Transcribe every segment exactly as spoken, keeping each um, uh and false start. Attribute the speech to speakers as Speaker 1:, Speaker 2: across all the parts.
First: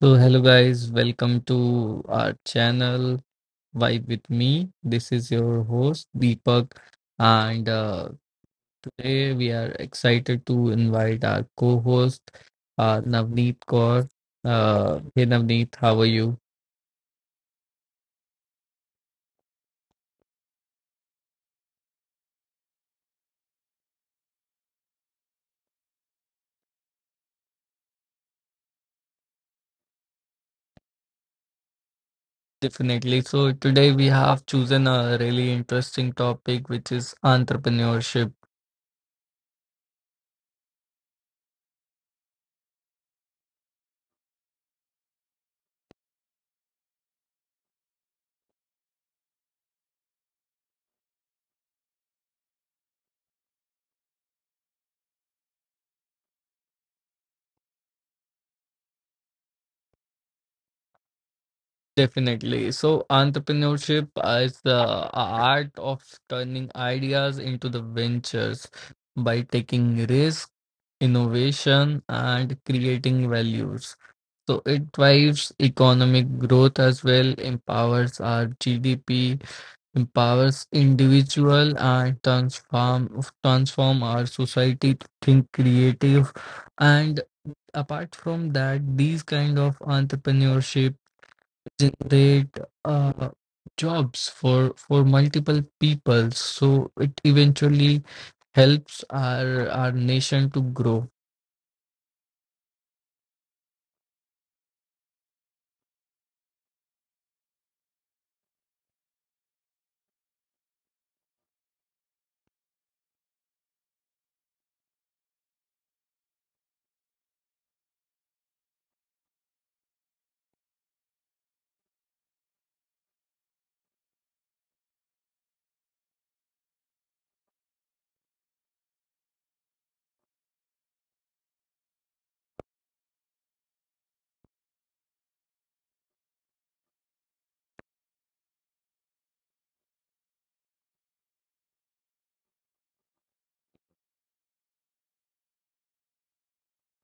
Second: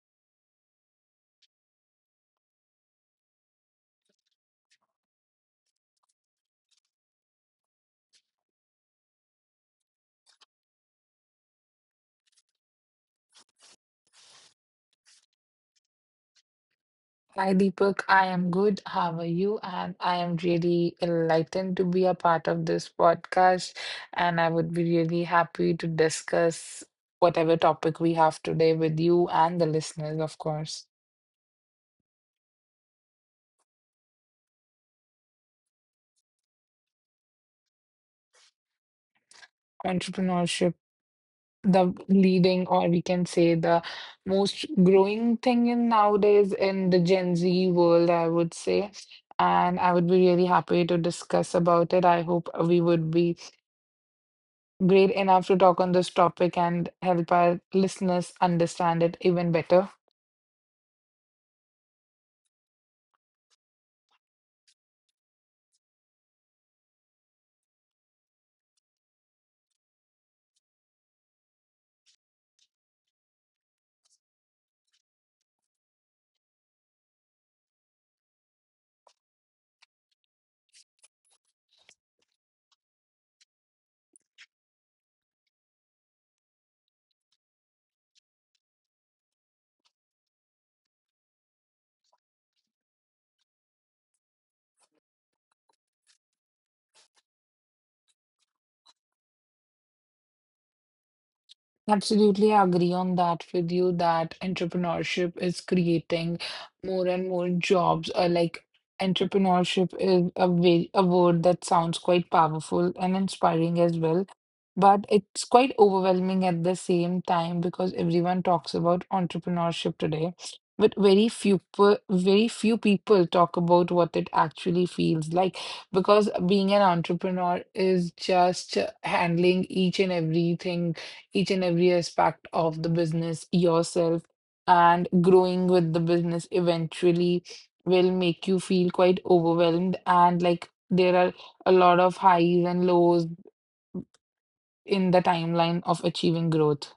Speaker 1: So, hello guys, welcome to our channel Vibe with Me. This is your host Deepak, and uh, today we are excited to invite our co host uh, Navneet Kaur. Uh, hey Navneet, how are you?
Speaker 2: Hi Deepak, I am good. How are you? And I am really enlightened to be a part of this podcast. And I would be really happy to discuss whatever topic we have today with you and the listeners, of course.
Speaker 1: Definitely. So, today we have chosen a really interesting topic which is entrepreneurship.
Speaker 2: Entrepreneurship, the leading, or we can say the most growing thing in nowadays in the Gen Z world, I would say. And I would be really happy to discuss about it. I hope we would be great enough to talk on this topic and help our listeners understand it even better.
Speaker 1: Definitely. So, entrepreneurship is the art of turning ideas into the ventures by taking risk, innovation, and creating values. So, it drives economic growth as well, empowers our G D P, empowers individual, and transform transform our society to think creative. And apart from that, these kind of entrepreneurship generate uh, jobs for for multiple people, so it eventually helps our our nation to grow.
Speaker 2: Absolutely, I agree on that with you that entrepreneurship is creating more and more jobs. Uh, like entrepreneurship is a way, a word that sounds quite powerful and inspiring as well, but it's quite overwhelming at the same time because everyone talks about entrepreneurship today, but very few per, very few people talk about what it actually feels like because being an entrepreneur is just handling each and everything each and every aspect of the business yourself and growing with the business eventually will make you feel quite overwhelmed and like there are a lot of highs and lows in the timeline of achieving growth.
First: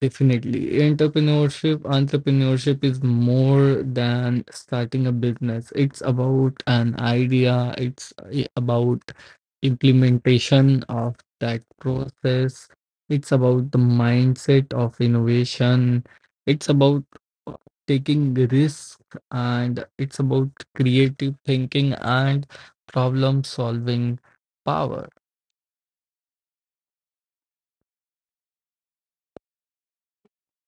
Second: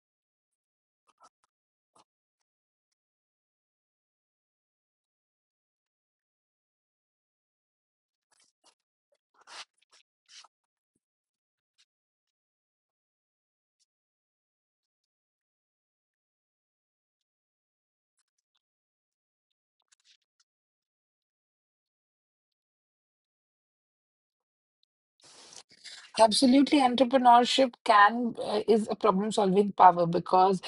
Speaker 1: Definitely. Entrepreneurship, entrepreneurship is more than starting a business. It's about an idea, it's i- about implementation of that process. It's about the mindset of innovation. It's about uh, taking risks, and it's about creative thinking and problem solving power.
Speaker 2: Absolutely, entrepreneurship can uh, is a problem solving power because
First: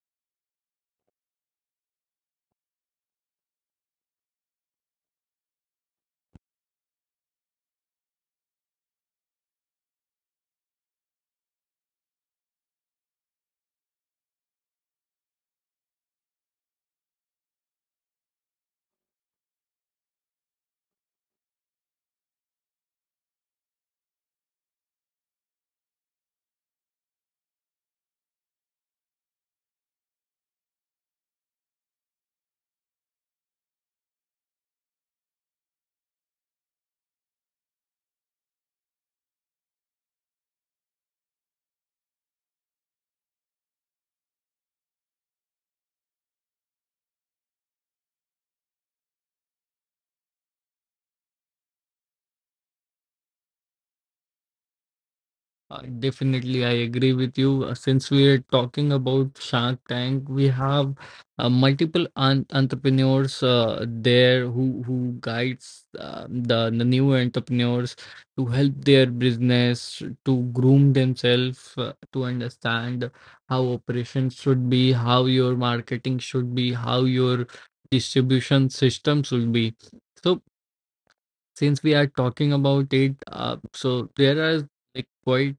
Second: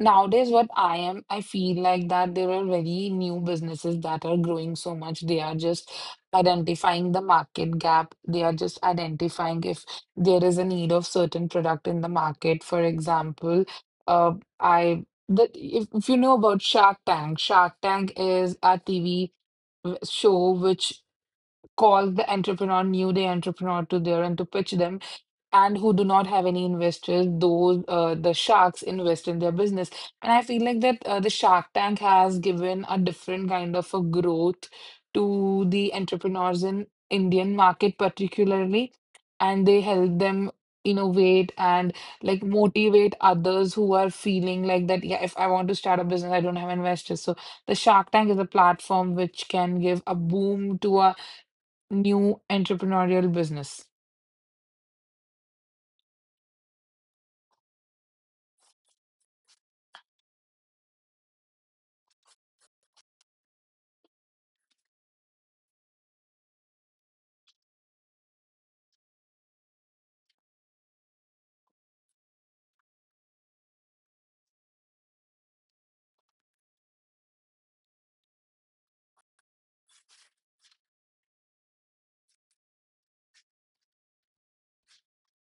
Speaker 2: nowadays, what I am, I feel like that there are very new businesses that are growing so much. They are just identifying the market gap. They are just identifying if there is a need of certain product in the market. For example, uh, I that if, if you know about Shark Tank, Shark Tank is a T V show which calls the entrepreneur, new day entrepreneur to there and to pitch them and who do not have any investors, those uh, the sharks invest in their business. And I feel like that uh, the Shark Tank has given a different kind of a growth to the entrepreneurs in Indian market particularly, and they help them innovate and like motivate others who are feeling like that, yeah, if I want to start a business, I don't have investors. So the Shark Tank is a platform which can give a boom to a new entrepreneurial business.
Speaker 1: Uh, Definitely, I agree with you. Uh, Since we are talking about Shark Tank, we have uh, multiple un entrepreneurs uh, there who who guides uh, the the new entrepreneurs to help their business to groom themselves uh, to understand how operations should be, how your marketing should be, how your distribution system should be. So, since we are talking about it, uh, so there are like quite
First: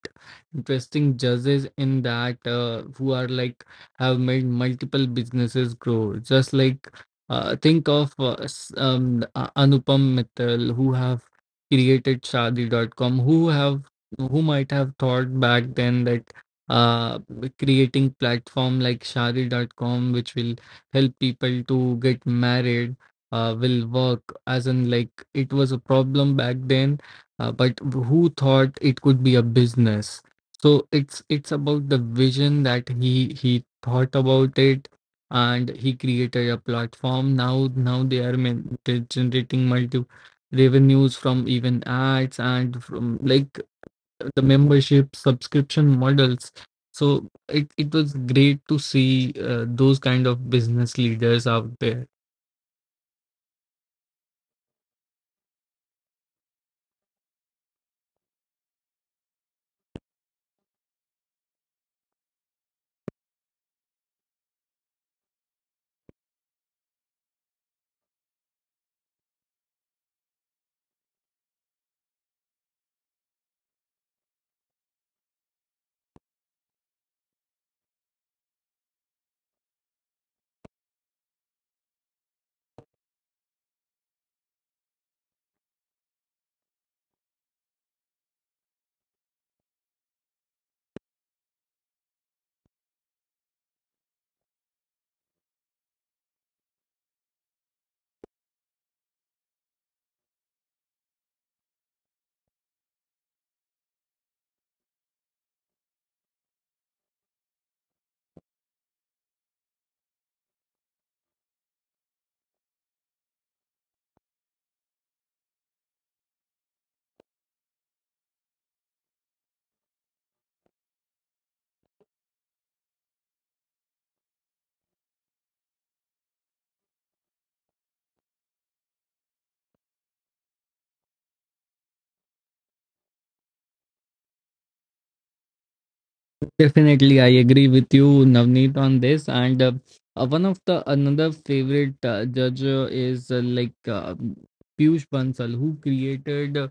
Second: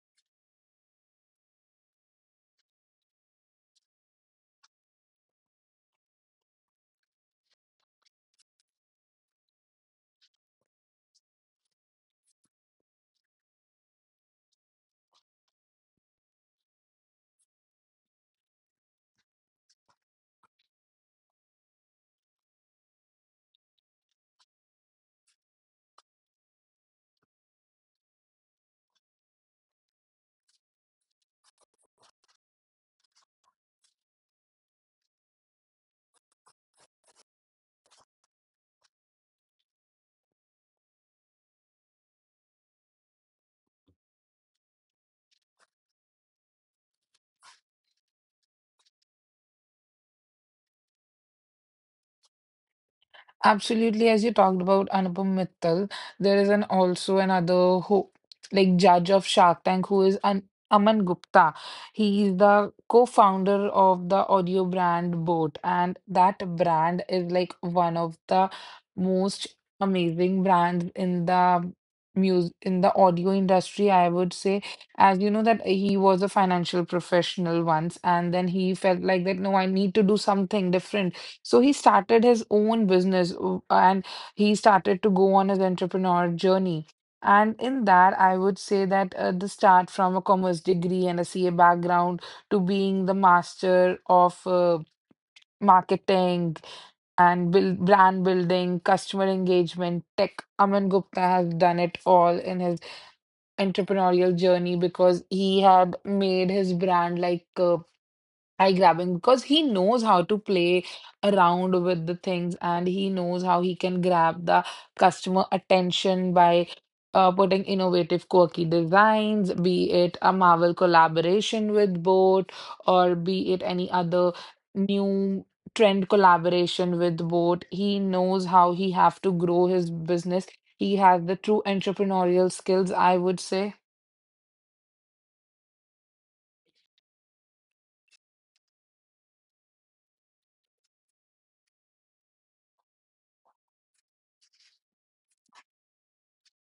Speaker 1: interesting judges in that, uh, who are like have made multiple businesses grow. Just like, uh, think of uh, s- um, A- Anupam Mittal, who have created shadi dot com, who have who might have thought back then that, uh, creating platform like shadi dot com which will help people to get married uh, will work, as in like it was a problem back then, uh, but who thought it could be a business. So it's it's about the vision that he he thought about it, and he created a platform. Now now they are men- they're generating multi revenues from even ads and from like the membership subscription models. So it, it was great to see uh, those kind of business leaders out there.
Speaker 2: Absolutely, as you talked about Anupam Mittal, there is an also another who like judge of Shark Tank who is an Aman Gupta. He is the co-founder of the audio brand Boat, and that brand is like one of the most amazing brands in the music in the audio industry, I would say. As you know that he was a financial professional once, and then he felt like that no, I need to do something different, so he started his own business uh, and he started to go on his entrepreneur journey. And in that, I would say that uh, the start from a commerce degree and a C A background to being the master of uh, marketing and build, brand building, customer engagement, tech. Aman Gupta has done it all in his entrepreneurial journey because he had made his brand like uh, eye grabbing because he knows how to play around with the things and he knows how he can grab the customer attention by uh, putting innovative, quirky designs, be it a Marvel collaboration with Boat or be it any other new trend collaboration with Boat. He knows how he have to grow his business. He has the true entrepreneurial skills, I would say.
Speaker 1: Definitely, I agree with you, Navneet, on this. And uh, uh, one of the another favorite uh, judge uh, is uh, like uh, Piyush Bansal, who created uh,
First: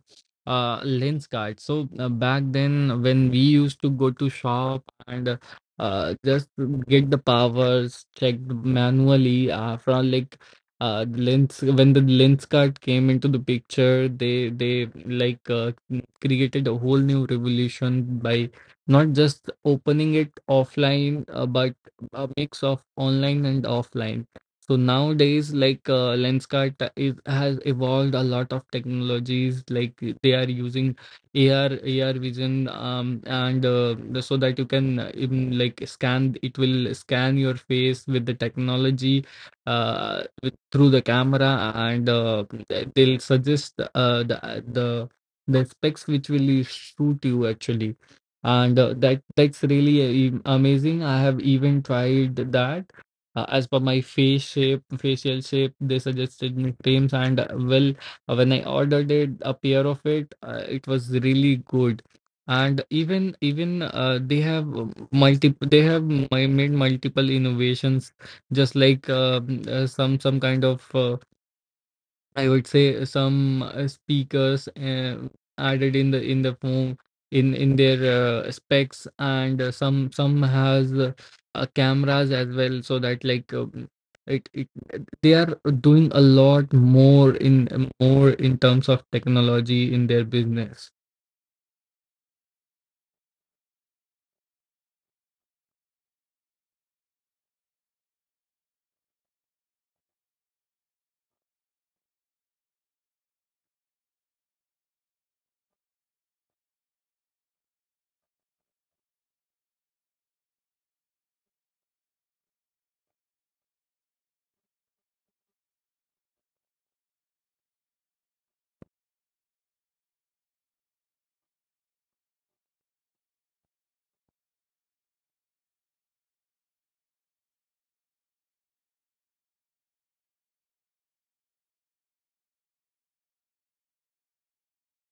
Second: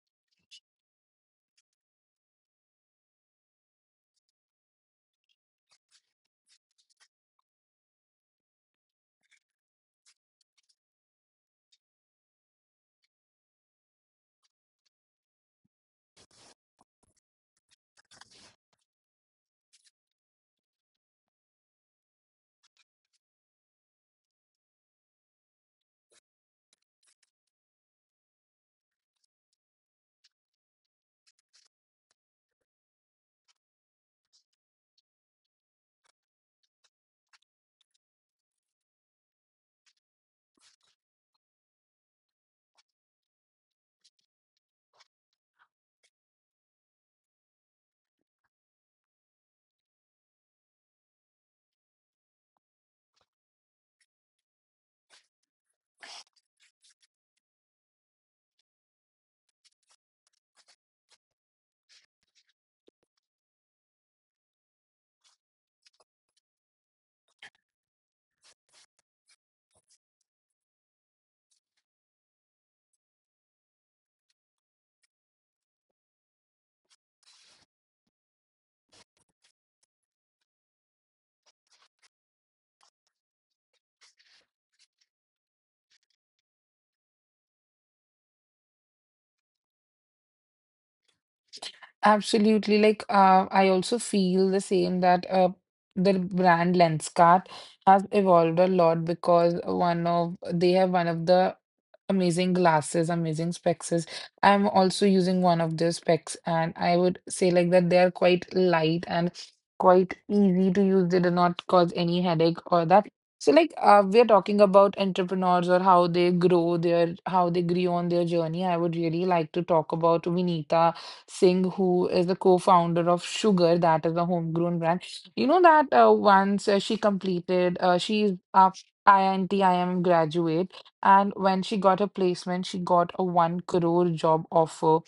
Speaker 1: uh, lens card. So uh, back then, when we used to go to shop and uh, uh, just get the powers checked manually uh, from like uh, the lens, when the lens card came into the picture, they they like uh, created a whole new revolution by not just opening it offline, uh, but a mix of online and offline. So nowadays like, uh, lenskart is, has evolved a lot of technologies. Like, they are using ar ar vision, um, and uh, the- so that you can uh, even like scan It will scan your face with the technology uh, with, through the camera, and uh, they'll suggest uh, the the the specs which will suit you actually. And uh, that that's really uh, e, amazing. I have even tried that uh, as per my face shape, facial shape. They suggested me creams, and uh, well uh, when I ordered it, a pair of it, uh, it was really good. And even even uh, they have multiple they have mi- made multiple innovations, just like uh, mm, uh, some some kind of, uh, I would say, some uh, speakers uh, added in the in the phone, in in their uh, specs, and uh, some some has, uh, uh, cameras as well, so that like, um, it, it, they are doing a lot more in, um, more in terms of technology in their business.
Speaker 2: Absolutely. Like, uh, I also feel the same that uh, the brand Lenskart has evolved a lot because one of they have one of the amazing glasses, amazing specs. I'm also using one of their specs, and I would say like that they are quite light and quite easy to use. They do not cause any headache or that. So like uh, we are talking about entrepreneurs or how they grow their how they grow on their journey. I would really like to talk about Vinita Singh, who is the co-founder of Sugar, that is a homegrown brand. You know that uh, once uh, she completed, uh, she's a I I T I I M graduate, and when she got a placement, she got a one crore job offer.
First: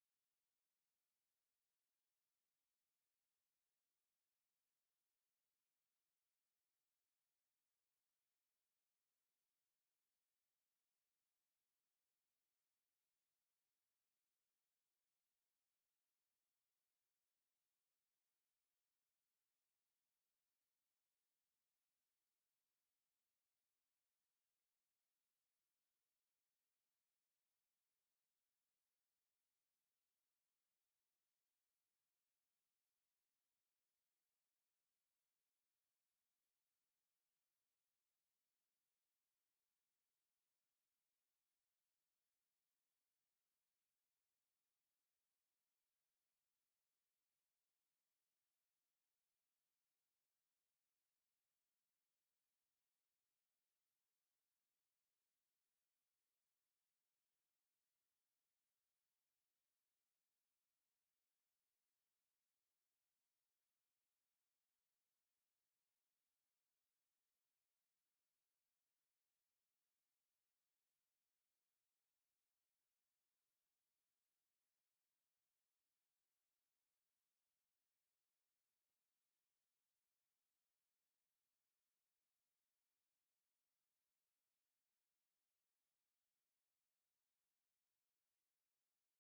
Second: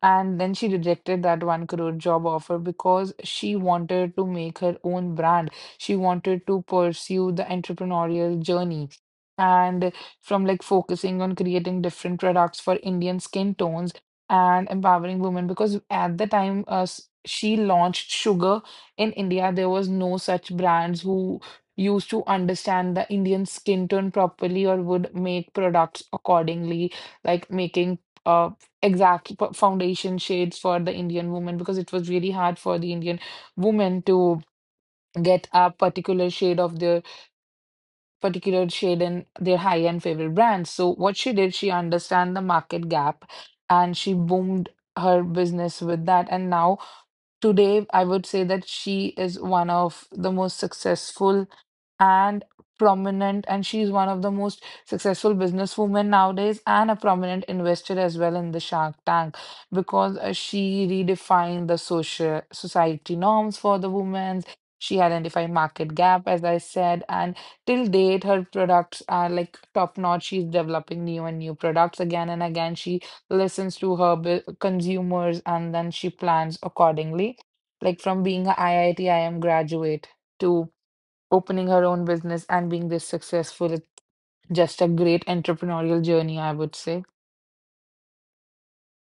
Speaker 2: And then she rejected that one crore job offer because she wanted to make her own brand. She wanted to pursue the entrepreneurial journey. And from like focusing on creating different products for Indian skin tones and empowering women because at the time uh, s- she launched sugar in India, there was no such brands who used to understand the Indian skin tone properly or would make products accordingly, like making uh, exact p- foundation shades for the Indian woman because it was really hard for the Indian woman to get a particular shade of their particular shade in their high-end favorite brands. So what she did, she understand the market gap and she boomed her business with that. And now today, I would say that she is one of the most successful and prominent and she's one of the most successful businesswomen nowadays and a prominent investor as well in the Shark Tank because uh, she redefined the social society norms for the women. She identified market gap, as I said, and till date her products are like top notch. She's developing new and new products again and again. She listens to her bu- consumers and then she plans accordingly. Like from being a I I T I M graduate to opening her own business and being this successful. It's just a great entrepreneurial journey, I would say.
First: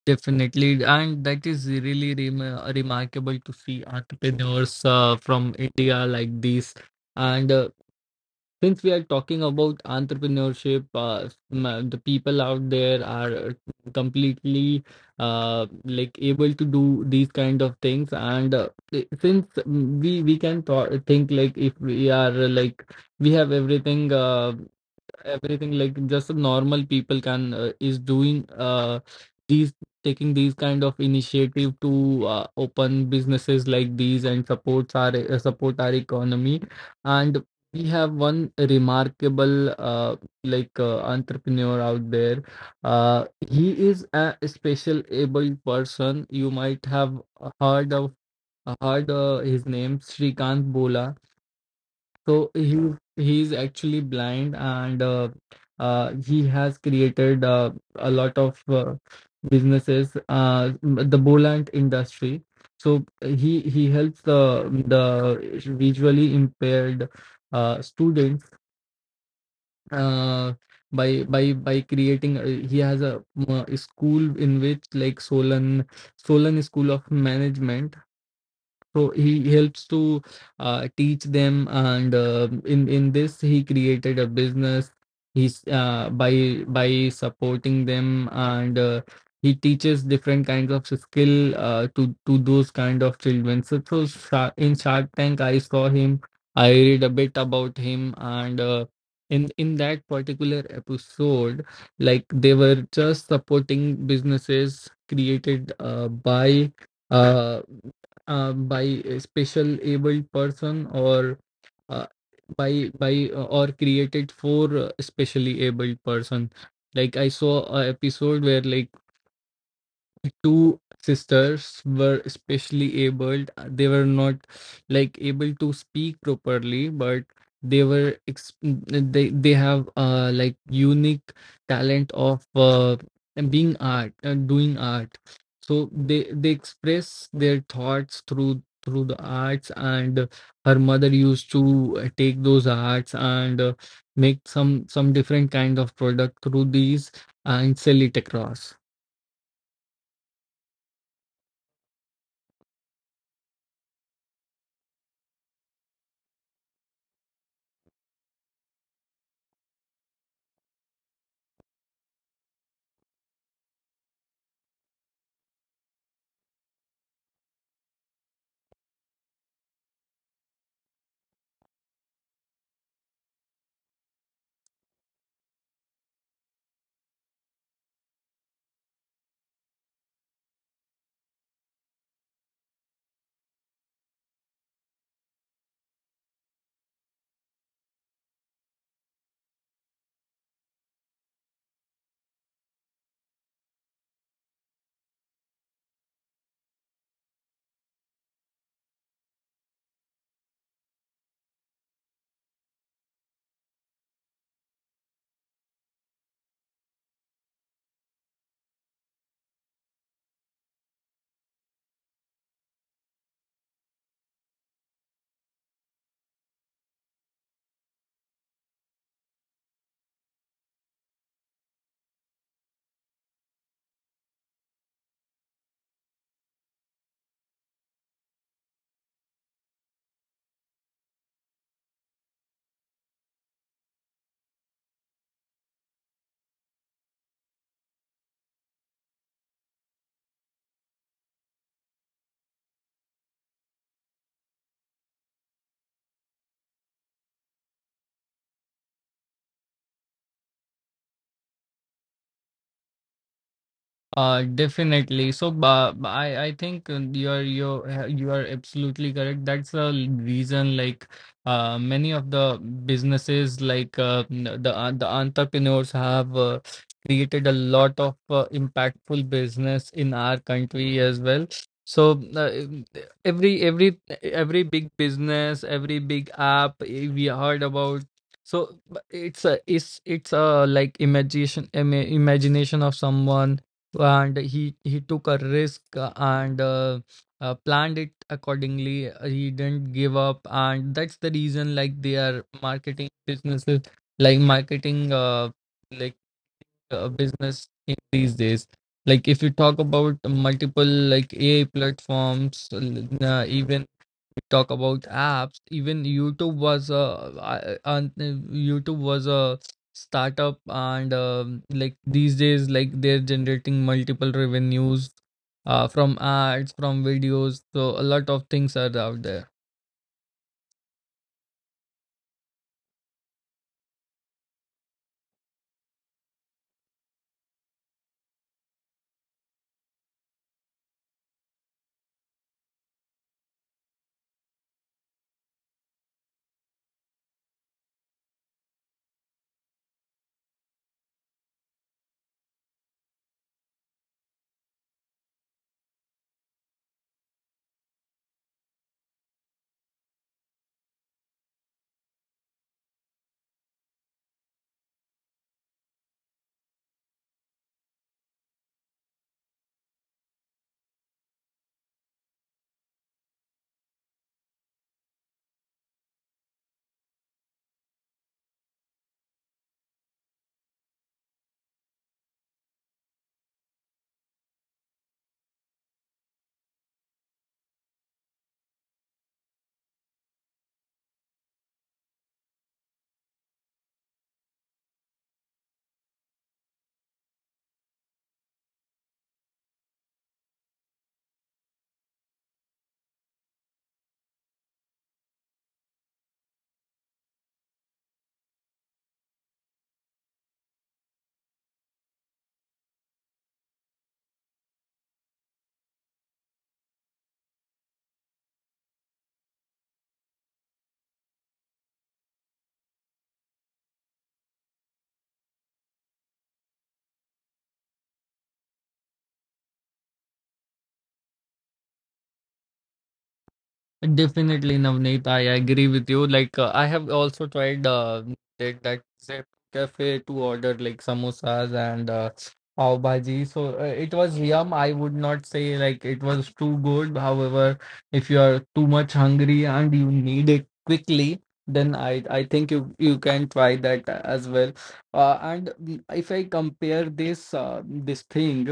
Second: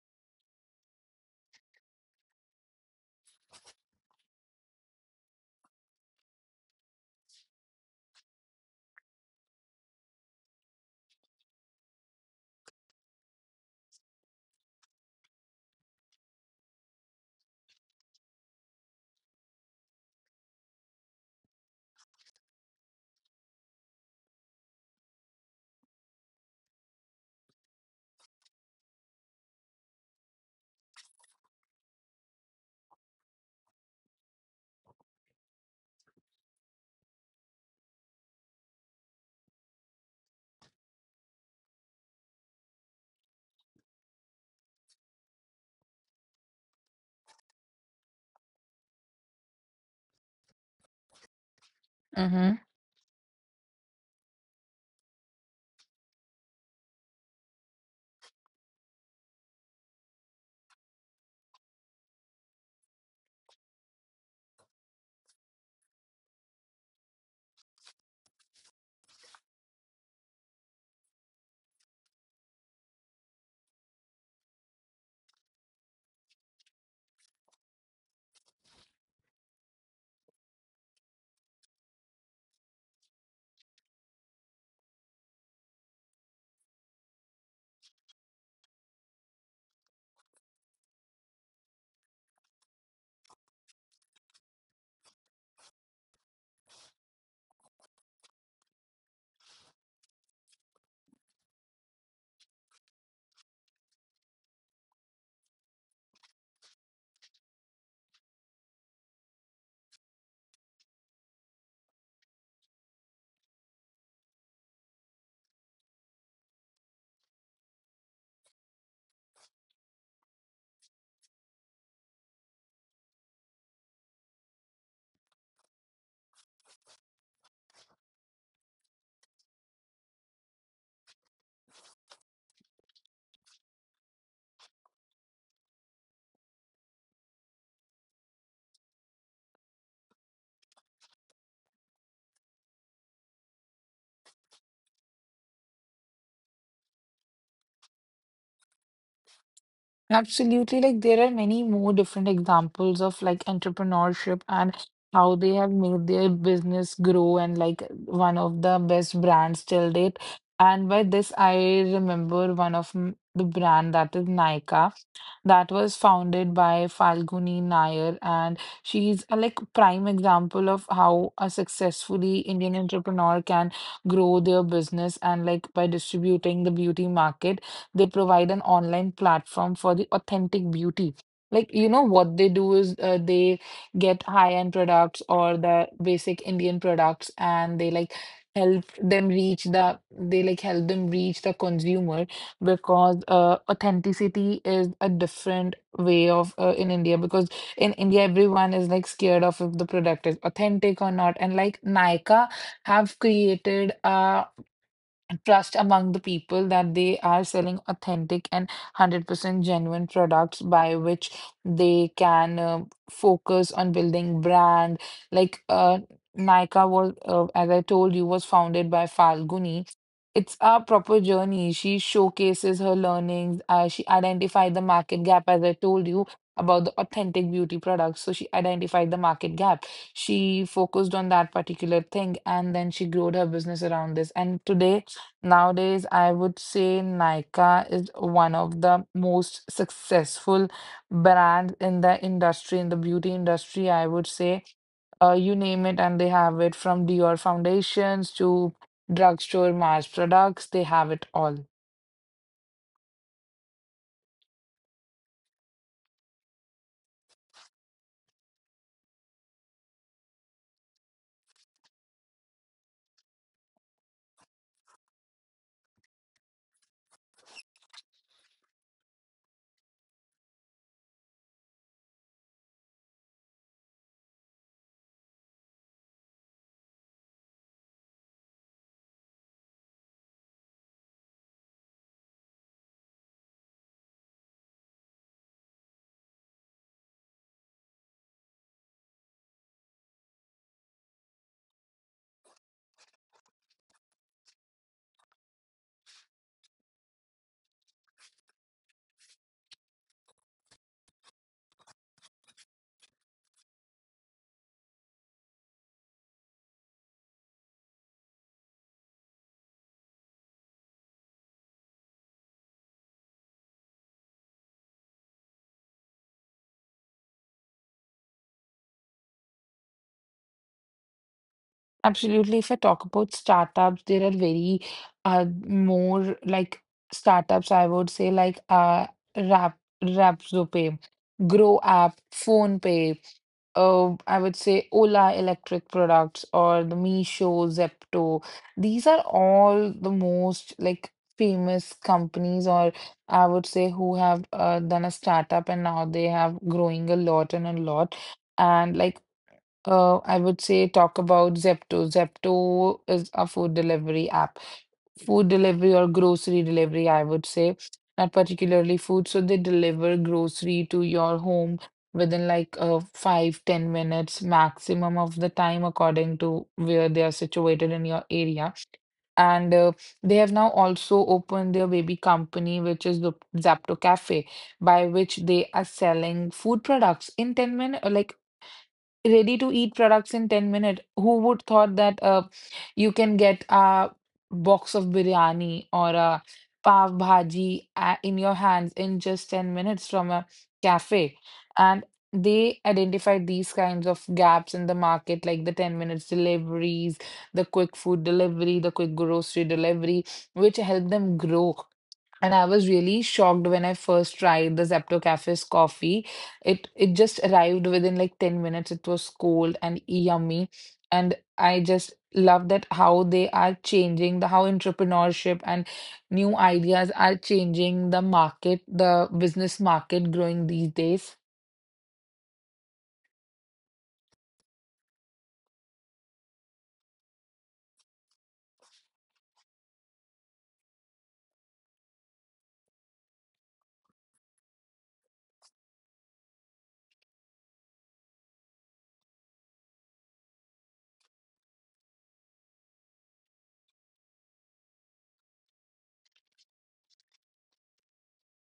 Speaker 1: Definitely, and that is really rem- remarkable to see entrepreneurs uh, from India like this. And uh, since we are talking about entrepreneurship, uh, m- the people out there are completely uh, like able to do these kind of things. And uh, i- since we we can th- think like, if we are uh, like, we have everything. Uh, everything like, just normal people can uh, is doing uh these, taking these kind of initiative to uh, open businesses like these and supports our uh, support our economy. And we have one remarkable uh, like uh, entrepreneur out there. uh, he is a special abled person. You might have heard of heard uh, his name, Shrikant Bola. So
Speaker 2: hmm
Speaker 1: he he is actually blind, and uh, uh, he has created uh, a lot of uh, businesses, uh, the Boland industry. So he he helps the the visually impaired uh, students, uh, by by by creating. Uh, he has a, uh, school in which like Solan Solan School of Management. So he helps to uh, teach them, and uh, in in this he created a business. He's uh, by by supporting them, and uh, he teaches different kinds of skill uh, to to those kind of children. So, so Sha- in shark tank I saw him, I read a bit about him, and uh, in in that particular episode, like they were just supporting businesses created uh, by Uh, um, by a special abled person, or uh, by by uh, or created for uh, specially abled person. Like, I saw a episode where like the two sisters were especially abled. They were not like able to speak properly, but they were ex- they they have uh like unique talent of uh, being art and doing art. So they they express their thoughts through through the arts, and her mother used to uh, take those arts, and uh, make some some different kind of product through these and sell it across.
Speaker 2: Absolutely. Like there are many more different examples of like entrepreneurship and how they have made their business grow and like one of the best brands till date. And by this, I remember one of m- the brand that is Nykaa that was founded by Falguni Nair, and she's a like prime example of how a successfully Indian entrepreneur can grow their business and like by distributing the beauty market. They provide an online platform for the authentic beauty. Like, you know, what they do is uh, they get high-end products or the basic Indian products and they like help them reach the, they like help them reach the consumer because uh, authenticity is a different way of uh, in India because in India everyone is like scared of if the product is authentic or not. And like Nykaa have created a trust among the people that they are selling authentic and a hundred percent genuine products by which they can uh, focus on building brand. like uh, Nykaa was uh, as I told you was founded by Falguni. It's a proper journey. She showcases her learnings. Uh, she identified the market gap as I told you about the authentic beauty products, so she identified the market gap. She focused on that particular thing and then she grew her business around this. And today, nowadays, I would say Nykaa is one of the most successful brands in the industry, in the beauty industry, I would say. Uh, you name it, and they have it from Dior foundations to drugstore mass products, they have it all.
Speaker 1: Uh, definitely. So, uh, I I think uh, you are you are- you are absolutely correct. That's the reason, like, uh, many of the businesses, like, uh, n- the uh, the entrepreneurs, have uh, created a lot of uh, impactful business in our country as well. So, uh, em- every every every big business, every big app, eh, we heard about. So, but it's a it's it's a like imagination, ima- imagination of someone, and he he took a risk, uh, and uh, uh, planned it accordingly. Uh, he didn't give up, and that's the reason, like they are marketing businesses, like marketing, uh, like uh, business in these days. Like, if you talk about multiple like AI platforms, uh, even we talk about apps, even YouTube was a, and, uh, YouTube was a startup, and um, like these days, like they're generating multiple revenues uh, from ads, from videos. So a lot of things are out there.
Speaker 2: Absolutely. If I talk about startups, there are very uh, more like startups, I would say like uh Rap Rapzopay, Grow app, PhonePe, uh, I would say Ola Electric products or the Meesho, Zepto. These are all the most like famous companies or I would say who have uh, done a startup and now they have growing a lot and a lot. And like uh, I would say talk about Zepto. Zepto is a food delivery app, food delivery or grocery delivery, I would say, not particularly food. So they deliver grocery to your home within like uh, five ten minutes maximum of the time, according to where they are situated in your area. And uh, They have now also opened their baby company, which is the Zepto Cafe, by which they are selling food products in ten minutes, like ready to eat products in ten minutes. Who would thought that uh, you can get a box of biryani or a pav bhaji uh, in your hands in just ten minutes from a cafe? And they identified these kinds of gaps in the market, like the ten minutes deliveries, the quick food delivery, the quick grocery delivery, which helped them grow. And I was really shocked when I first tried the Zepto Cafe's coffee. It it just arrived within like ten minutes. It was cold and yummy. And I just love that how they are changing the how entrepreneurship and new ideas are changing the market, the business market growing these days.
Speaker 1: Definitely, Navneet, I agree with you. Like, uh, I have also tried uh, that that Zep cafe to order like samosas and uh, pav bhaji. So uh, it was yum. I would not say like it was too good. However, if you are too much hungry and you need it quickly, then I I think you you can try that uh, as well. Uh, and mm, if I compare this uh, this thing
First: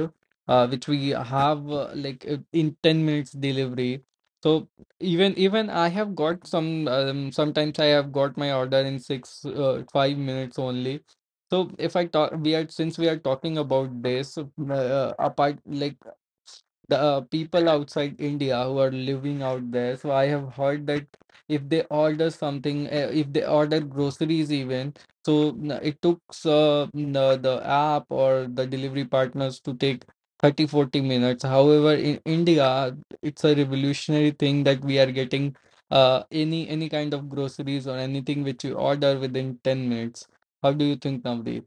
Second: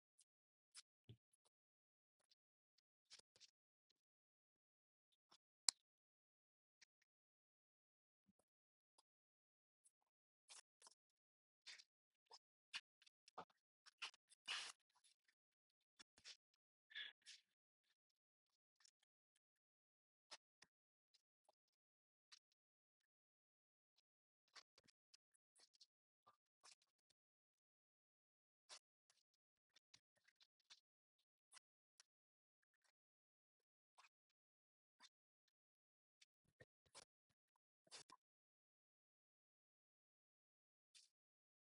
Speaker 1: uh, which we have, uh, like uh, in ten minutes delivery. So even even I have got some, um, sometimes I have got my order in six uh, five minutes only. So if I talk, we are, since we are talking about this uh, apart, like the uh, people outside India who are living out there. So I have heard that if they order something, uh, if they order groceries even, so n- it took uh, the, the app or the delivery partners to take thirty forty minutes. However, in India, it's a revolutionary thing that we are getting uh, any any kind of groceries or anything which you order within ten minutes. How do you think, Navdeep?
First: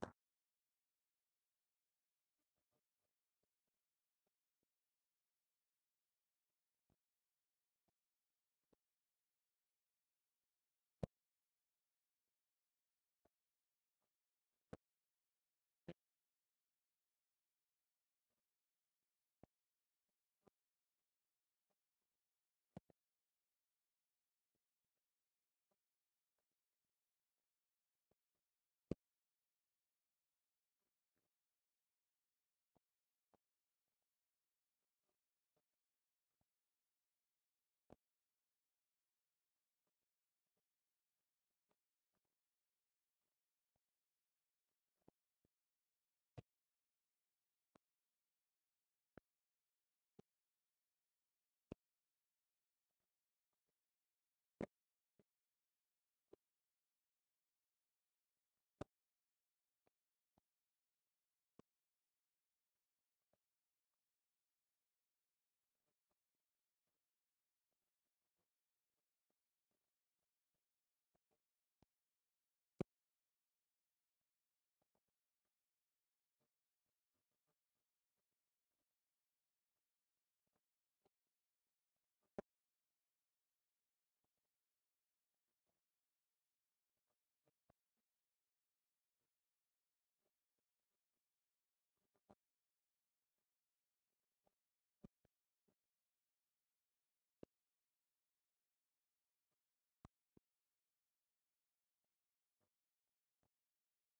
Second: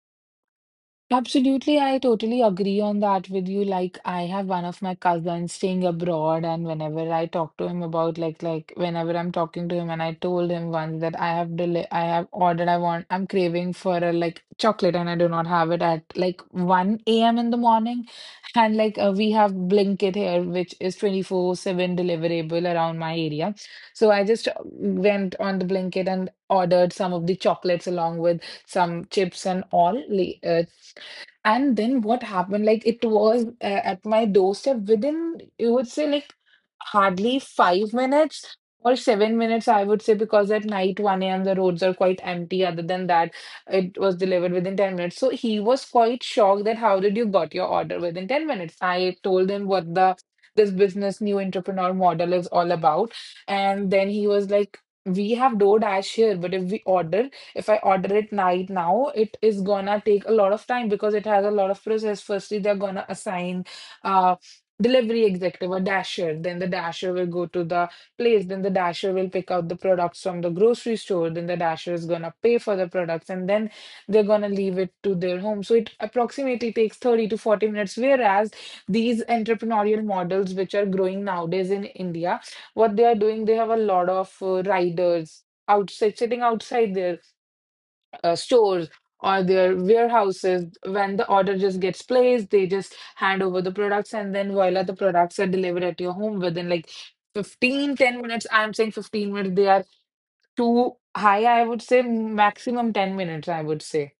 Speaker 2: Absolutely, I totally agree on that with you. Like, I have one of my cousins staying abroad, and whenever I talk to him about like like whenever I'm talking to him, and I told him once that I have deli I have ordered, I want, I'm craving for a like chocolate, and I do not have it at like one a m in the morning, and like uh, we have Blinkit here, which is twenty-four seven deliverable around my area. So I just uh, went on the Blinkit and ordered some of the chocolates along with some chips and all li- uh, and then what happened, like it was uh, at my doorstep within, you would say, like hardly five minutes or seven minutes, I would say, because at night one a m the roads are quite empty. Other than that, it was delivered within ten minutes. So he was quite shocked that how did you got your order within ten minutes? I told him what the this business new entrepreneur model is all about. And then he was like, we have DoorDash here, but if we order if I order it night now, it is gonna take a lot of time because it has a lot of process. Firstly, they're gonna assign uh delivery executive or dasher. Then the dasher will go to the place. Then the dasher will pick out the products from the grocery store. Then the dasher is gonna pay for the products and then they're gonna leave it to their home. So it approximately takes thirty to forty minutes. Whereas these entrepreneurial models which are growing nowadays in India, what they are doing, they have a lot of uh, riders outside sitting outside their uh, stores or their warehouses when the order just gets placed, they just hand over the products, and then voila, the products are delivered at your home within like fifteen, ten minutes. I'm saying fifteen minutes they are too high. I would say maximum ten minutes, I would say.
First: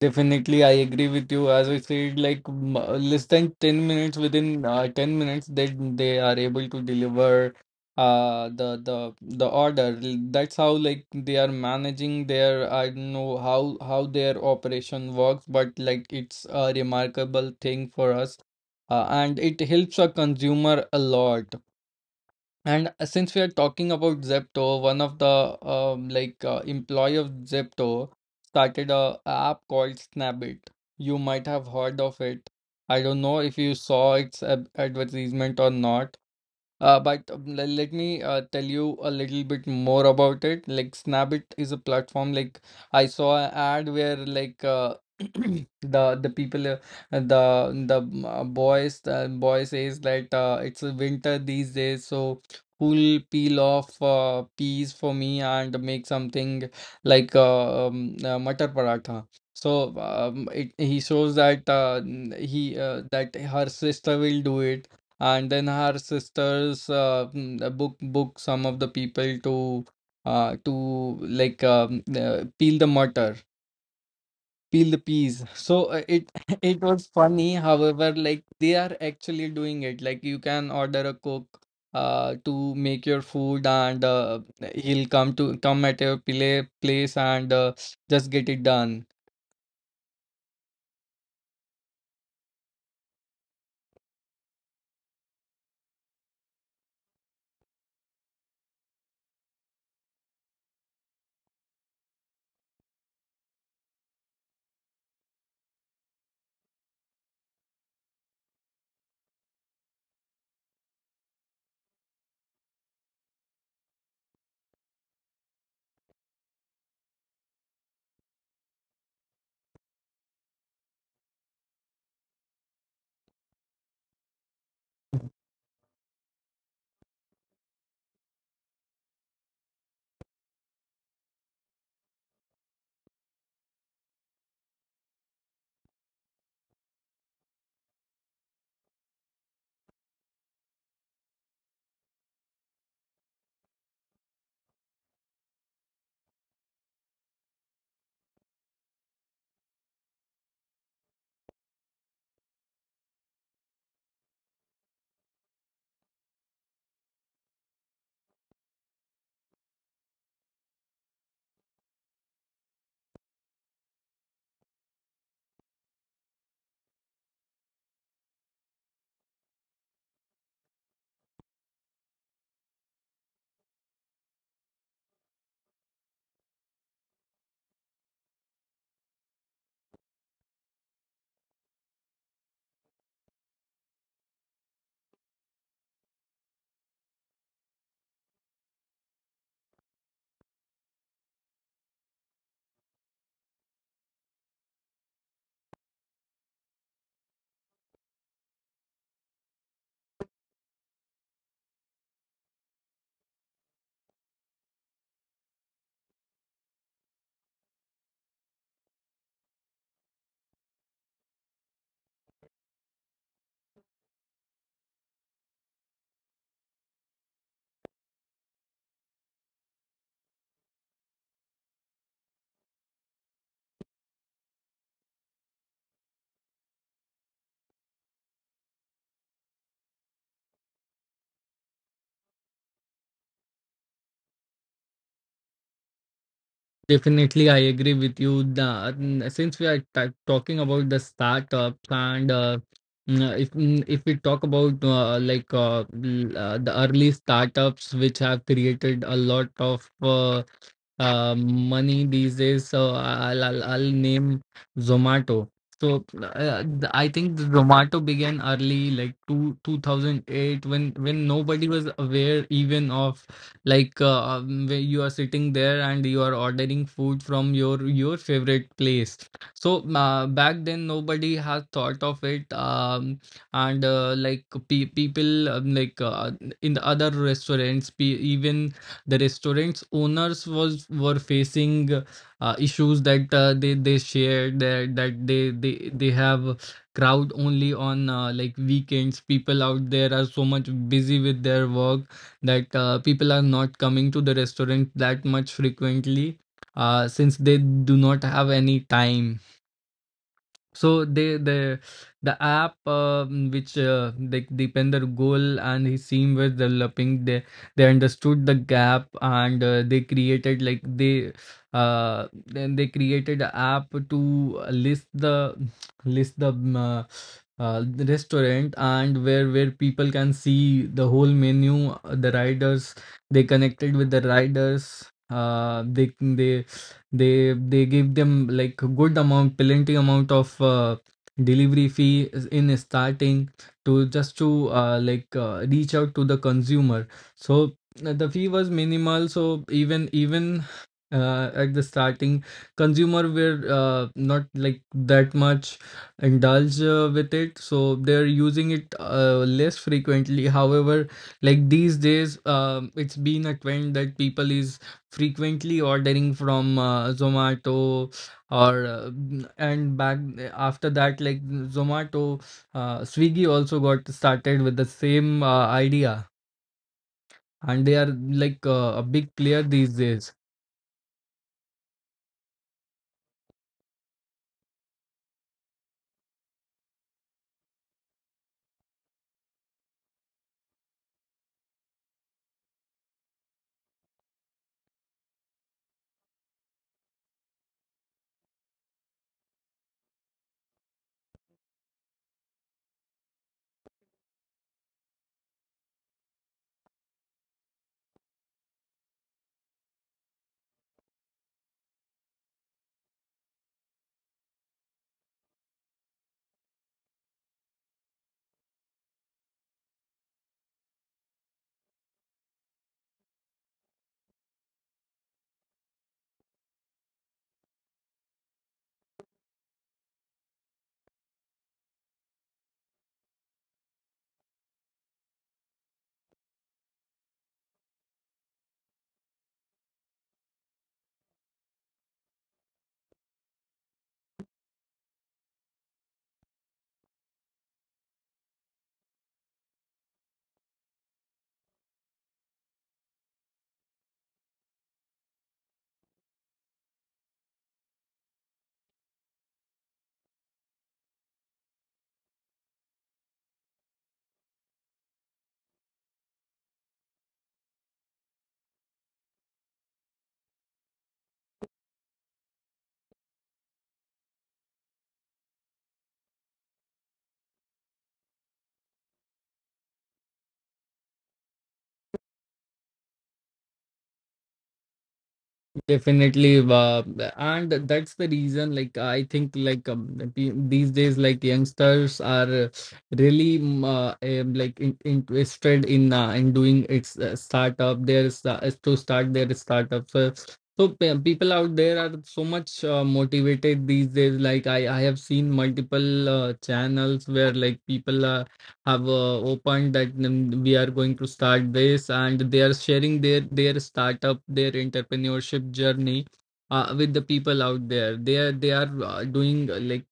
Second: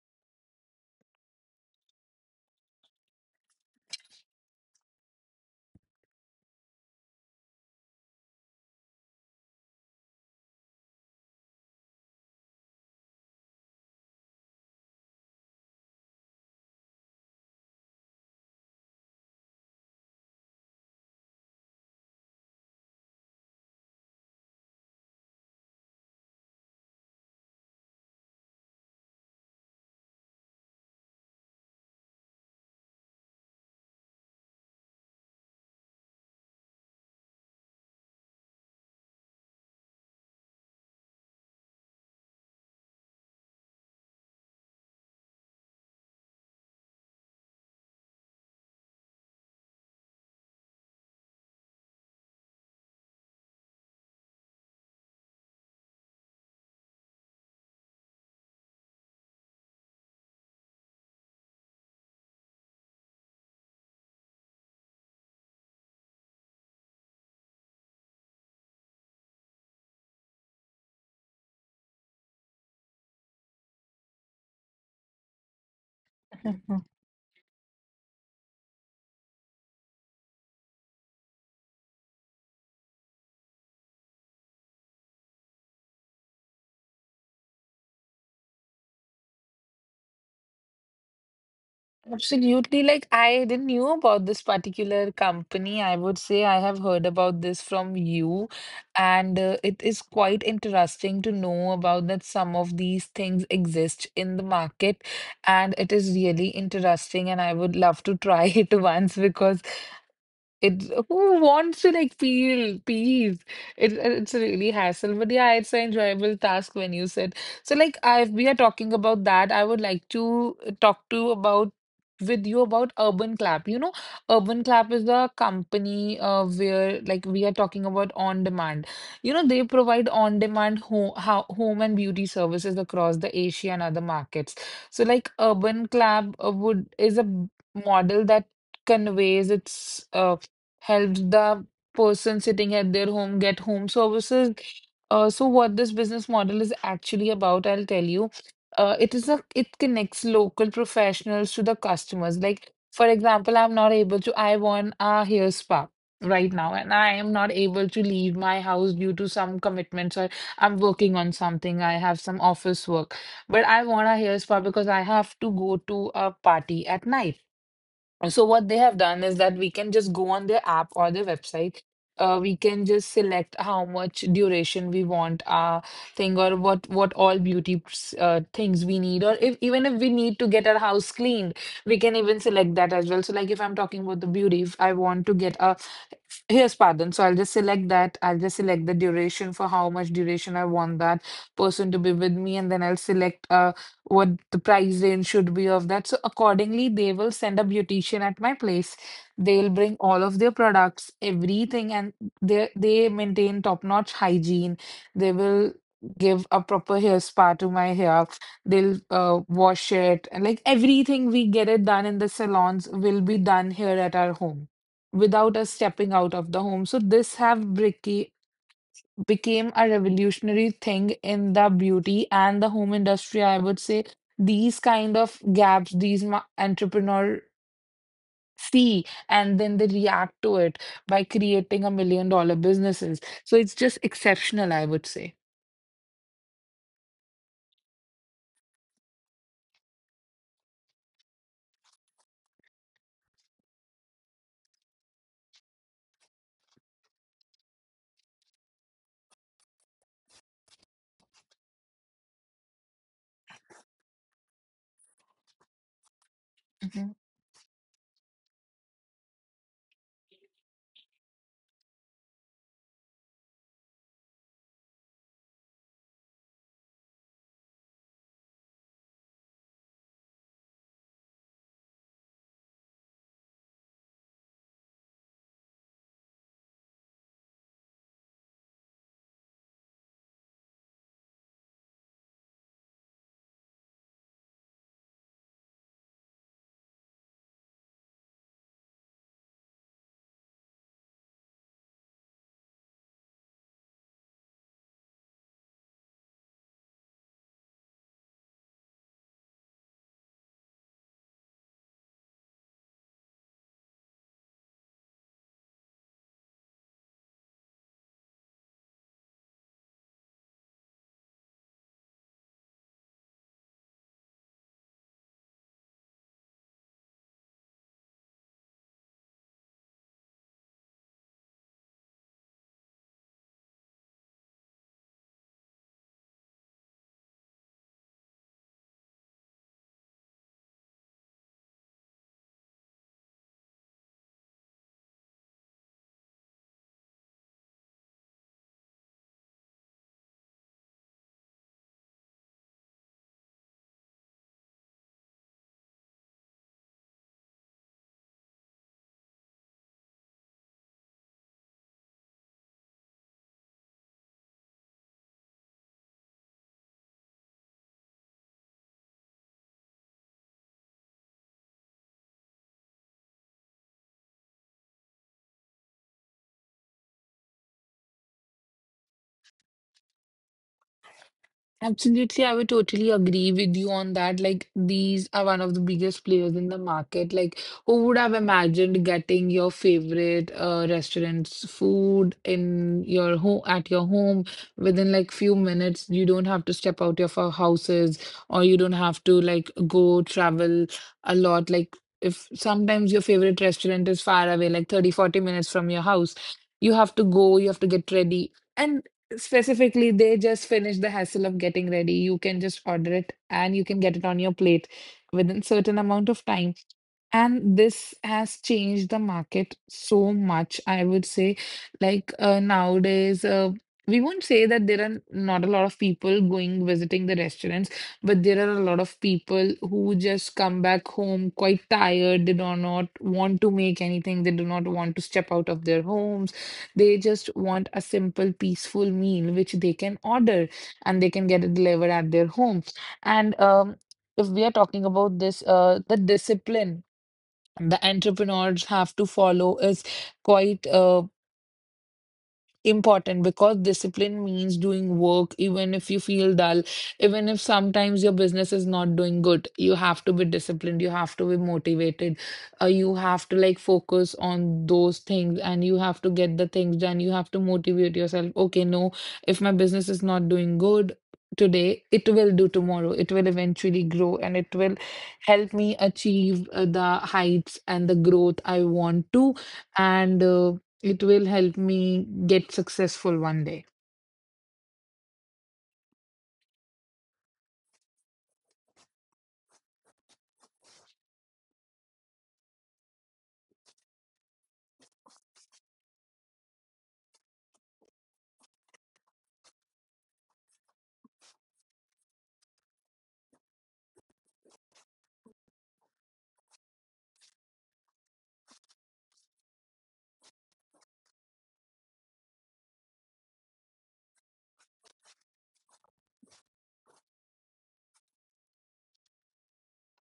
Speaker 1: Definitely, I agree with you. As I said, like, m- uh, less than ten minutes, within uh, ten minutes, they they are able to deliver uh the the the order. L- That's how like they are managing their, I don't know how how their operation works, but like it's a remarkable thing for us. Uh, and it helps a consumer a lot. And uh, since we are talking about Zepto, one of the, um, like uh, employee of Zepto started a app called Snapbit. You might have heard of it. I don't know if you saw its ad advertisement or not, uh, but um, le- let me uh, tell you a little bit more about it. Like, Snapit is a platform. Like, I saw an ad where like uh, the the people uh, the the mm, uh, boys the boy says that uh, it's a winter these days, so who'll peel off uh, peas for me and make something like, uh, um, uh, matar paratha. So um, it, he shows that uh, n- he uh, that her sister will do it, and then her sisters uh, mm, uh, book book some of the people to uh, to like um, uh, peel the murder peel the peas. So uh, it it was funny. However, like, they are actually doing it. Like, you can order a cook uh, to make your food, and uh, he'll come to come at your pla place and uh, just get it done.
Speaker 2: Absolutely. Like, I didn't knew about this particular company. I would say I have heard about this from you, and uh, it is quite interesting to know about that some of these things exist in the market, and it is really interesting, and I would love to try it once because it who wants to like feel peace? It it's a really hassle, but yeah, it's an enjoyable task when you said. So like I we are talking about that, I would like to uh, talk to about with you about Urban Clap. You know, Urban Clap is a company uh, where like we are talking about on demand. You know, they provide on demand home how, home and beauty services across the Asia and other markets. So like Urban Clap uh, would is a b- model that conveys its uh, helps the person sitting at their home get home services. Uh, so what this business model is actually about, I'll tell you. Uh, it is a it connects local professionals to the customers. Like for example, I'm not able to. I want a hair spa right now, and I am not able to leave my house due to some commitments or I'm working on something. I have some office work, but I want a hair spa because I have to go to a party at night. Uh, So what they have done is that we can just go on their app or their website. Uh, we can just select how much duration we want our thing or what what all beauty s- uh, things we need, or if even if we need to get our house cleaned, we can even select that as well. So like if I'm talking about the beauty, if I want to get a hair spa done, so I'll just select that. I'll just select the duration for how much duration I want that person to be with me, and then I'll select. Uh, what the price range should be of that. So accordingly, they will send a beautician at my place. They'll bring all of their products, everything, and they they maintain top-notch hygiene. They will give a proper hair spa to my hair. They'll uh, wash it, and like everything we get it done in the salons will be done here at our home without us stepping out of the home. So this have bricky became a revolutionary thing in the beauty and the home industry. I would say these kind of gaps, these ma- entrepreneur see and then they react to it by creating a million dollar businesses. So it's just exceptional, I would say.
Speaker 1: Definitely, I agree with you. The, mm, since we are ta talking about the startups and uh, mm, uh, if mm, if we talk about uh, like uh, l- uh, the early startups which have created a lot of uh, uh, money these days, so I'll I'll, I'll name Zomato. So uh, the- I think the Zomato began early, like two two thousand eight, when when nobody was aware even of like uh, um, where you are sitting there and you are ordering food from your your favorite place. So uh, back then nobody has thought of it, um, and uh, like pe- people um, like uh, in the other restaurants, pe- even the restaurants owners was were facing uh, issues that uh, they they shared that that they they they have crowd only on uh, like weekends. People out there are so much busy with their work that uh, people are not coming to the restaurant that much frequently, uh, since they do not have any time. So they the the app, um, which uh, they depend, their Goal and his team was developing, they they understood the gap, and uh, they created, like, they uh then they created an app to list the list the um, uh, uh, the restaurant, and where where people can see the whole menu. Uh, the riders they connected with the riders. uh they they they they gave them like good amount, plenty amount of uh, delivery fee is- in starting, to just to uh, like uh, reach out to the consumer. So uh, the fee was minimal. So even even uh, at the starting, consumer were uh, not like that much indulge uh, with it. So they're using it uh, less frequently. However, like, these days, um, it's been a trend that people is frequently ordering from uh, Zomato, or uh, mm, and back after that, like, Zomato, uh, Swiggy also got started with the same uh, idea, and they are like uh, a big player these days.
Speaker 2: Absolutely, I would totally agree with you on that. Like, these are one of the biggest players in the market. Like, who would have imagined getting your favorite uh, restaurant's food in your home at your home within like few minutes? You don't have to step out of our houses, or you don't have to like go travel a lot. Like, if sometimes your favorite restaurant is far away, like thirty forty minutes from your house, you have to go, you have to get ready. And. Specifically, they just finish the hassle of getting ready. You can just order it and you can get it on your plate within certain amount of time. And this has changed the market so much, I would say. Like uh, nowadays, uh, we won't say that there are not a lot of people going visiting the restaurants, but there are a lot of people who just come back home quite tired. They do not want to make anything, they do not want to step out of their homes. They just want a simple, peaceful meal which they can order and they can get it delivered at their home. And um, if we are talking about this uh the discipline the entrepreneurs have to follow is quite uh, important, because discipline means doing work even if you feel dull, even if sometimes your business is not doing good. You have to be disciplined, you have to be motivated, uh, you have to like focus on those things and you have to get the things done. You have to motivate yourself. Okay, no, if my business is not doing good, today, it will do tomorrow. It will eventually grow and it will help me achieve uh, the heights and the growth I want to. And uh, it will help me get successful one day.
Speaker 1: Definitely, uh, and that's the reason. Like, I think, like, um, pe- these days, like, youngsters are really um, uh, um, like in, interested in uh, in doing its uh, startup. There's uh, To start their startup. So, so pe- people out there are so much uh, motivated these days. Like I, I have seen multiple uh, channels where, like, people are have uh, opened that, mm, we are going to start this, and they are sharing their their startup, their entrepreneurship journey uh, with the people out there. They are they are uh, doing uh, like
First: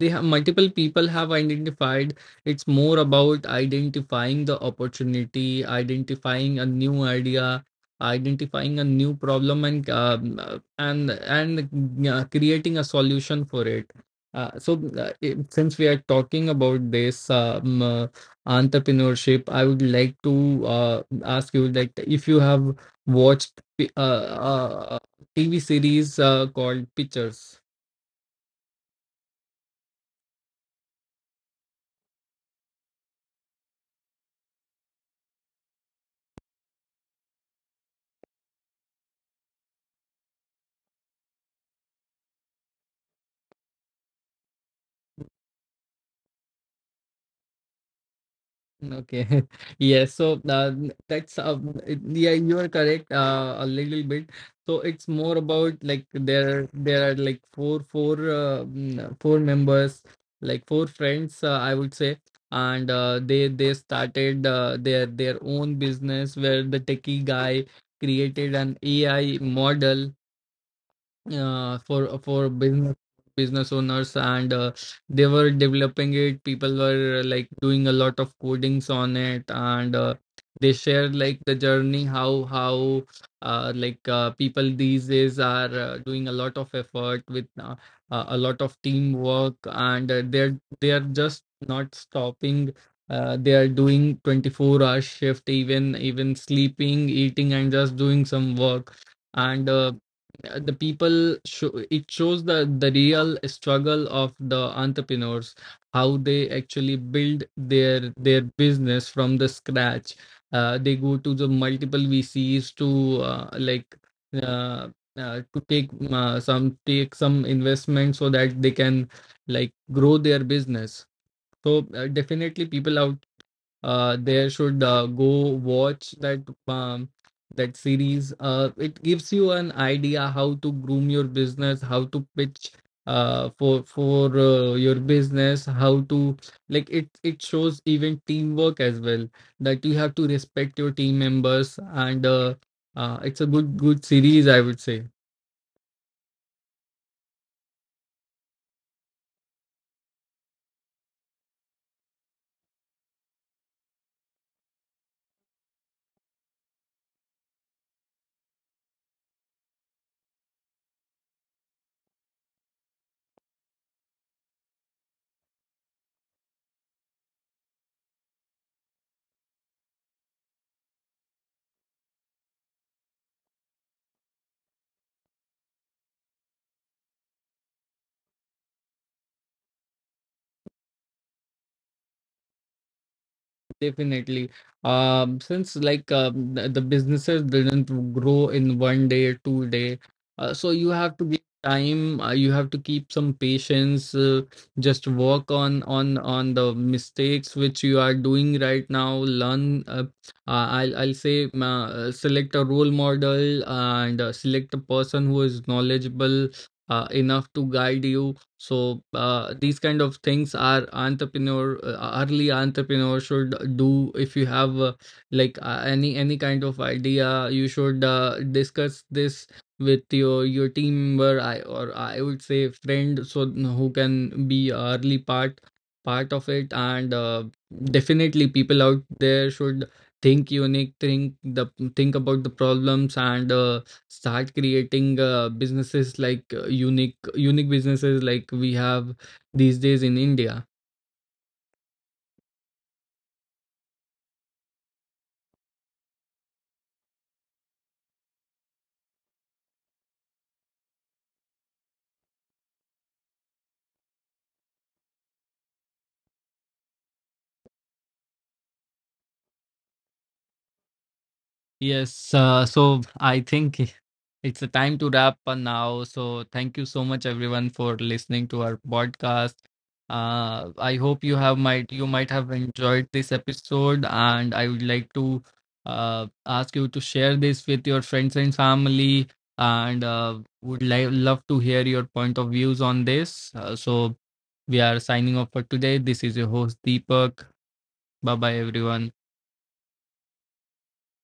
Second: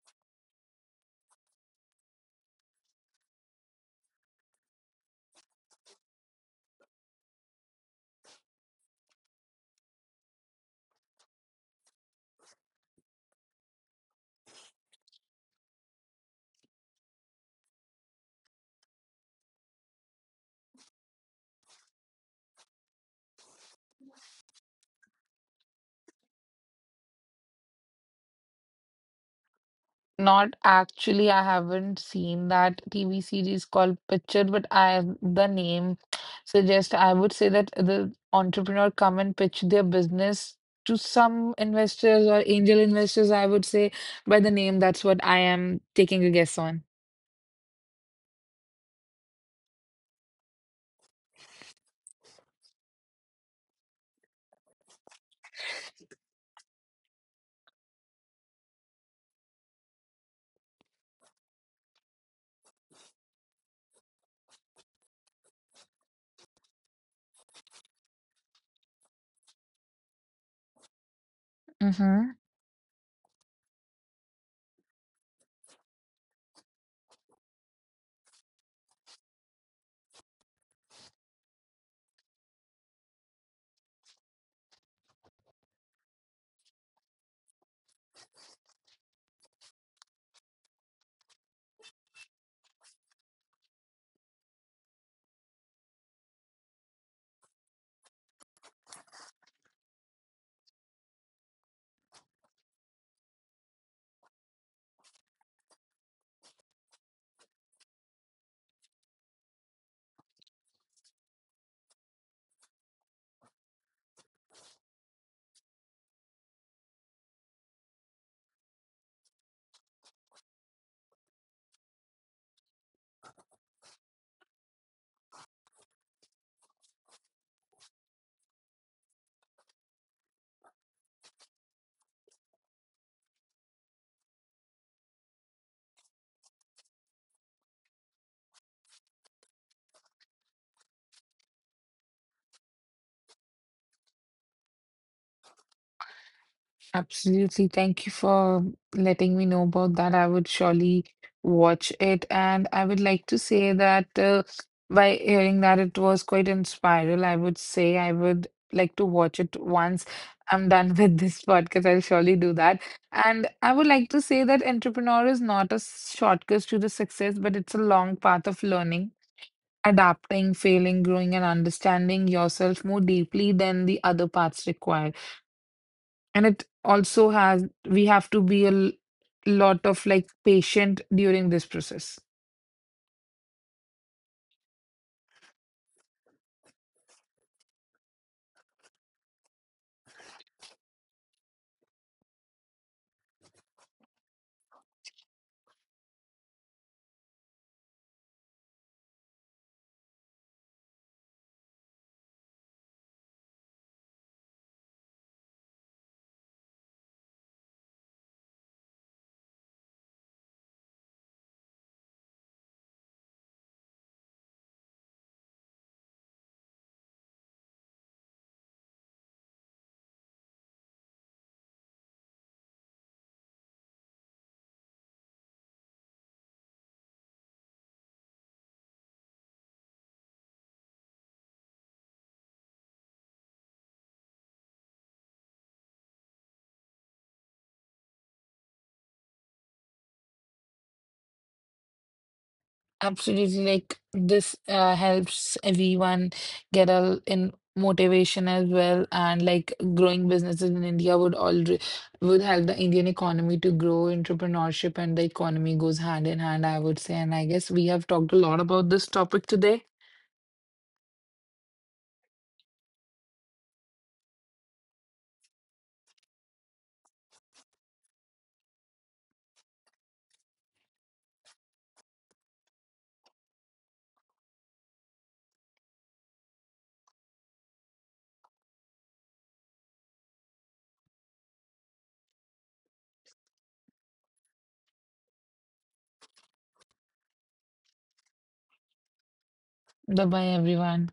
Speaker 1: they have multiple, people have identified, it's more about identifying the opportunity, identifying a new idea, identifying a new problem, and um, uh, and and uh, creating a solution for it. uh, so uh, it- since we are talking about this, um, uh, entrepreneurship, I would like to uh, ask you, like, if you have watched uh, uh, T V series uh, called Pictures.
Speaker 2: Not actually, I haven't seen that T V series called Picture, but I the name suggest I would say that the entrepreneur come and pitch their business to some investors or angel investors, I would say by the name, that's what I am taking a guess on.
Speaker 1: Okay. Yes. So uh, that's uh, it- yeah, you are correct uh, a little bit. So it's more about, like, there there are like four four uh, mm, four members, like four friends, uh, I would say, and uh, they they started uh, their their own business where the techie guy created an A I model uh, for
Speaker 2: Mm-hmm.
Speaker 1: for business business owners, and uh, they were developing it. People were uh, like doing a lot of codings on it, and uh, they share like the journey, how how uh, like uh, people these days are uh, doing a lot of effort with uh, uh, a lot of teamwork, and uh, they're they're just not stopping. Uh, they are doing twenty-four hour shift, even even sleeping, eating, and just doing some work, and uh, uh, the people show it shows the the real struggle of the entrepreneurs, how they actually build their their business from the scratch. Uh, they go to the multiple vcs to uh, like uh, uh, to take uh, some take some investment so that they can like grow their business. So uh, definitely, people out uh they should uh, go watch that um that series. Uh it gives you an idea how to groom your business, how to pitch uh for for uh, your business, how to, like, it it shows even teamwork as well, that you have to respect your team members, and uh, uh it's a good good series, I would say.
Speaker 2: Absolutely. Thank you for letting me know about that. I would surely watch it. And I would like to say that uh, by hearing that it was quite inspiring. I would say I would like to watch it once I'm done with this podcast. I'll surely do that. And I would like to say that entrepreneur is not a shortcut to the success, but it's a long path of learning, adapting, failing, growing, and understanding yourself more deeply than the other paths require. And it also has, we have to be a l- lot of like patient during this process.
Speaker 1: Definitely. Um, since, like, um, the, the businesses didn't grow in one day, two day, uh, so you have to give time. Uh, you have to keep some patience. Uh, just work on on on the mistakes which you are doing right now. Learn. Uh, uh, I'll I'll say, um, uh, select a role model, and uh, select a person who is knowledgeable uh, enough to guide you. So uh, these kind of things are entrepreneur, uh, early entrepreneur should do. If you have uh, like uh, any any kind of idea, you should uh, discuss this with your your team member, I, or I would say friend, so who can be a early part part of it, and uh, definitely, people out there should think unique, think the think about the problems, and uh, start creating uh, businesses like uh, unique unique businesses, like we have these days in India.
Speaker 2: Absolutely, like this uh, helps everyone get a in motivation as well, and like growing businesses in India would already would help the Indian economy to grow. Entrepreneurship and the economy goes hand in hand, I would say. And I guess we have talked a lot about this topic today.
Speaker 1: Yes, uh, so I think it's a time to wrap up now. So thank you so much, everyone, for listening to our podcast. Uh, I hope you have might you might have enjoyed this episode, and I would like to uh, ask you to share this with your friends and family, and uh, would li- love to hear your point of views on this. Uh, so we are signing off for today. This is your host, Deepak. Bye bye, everyone.
Speaker 2: Bye bye, everyone.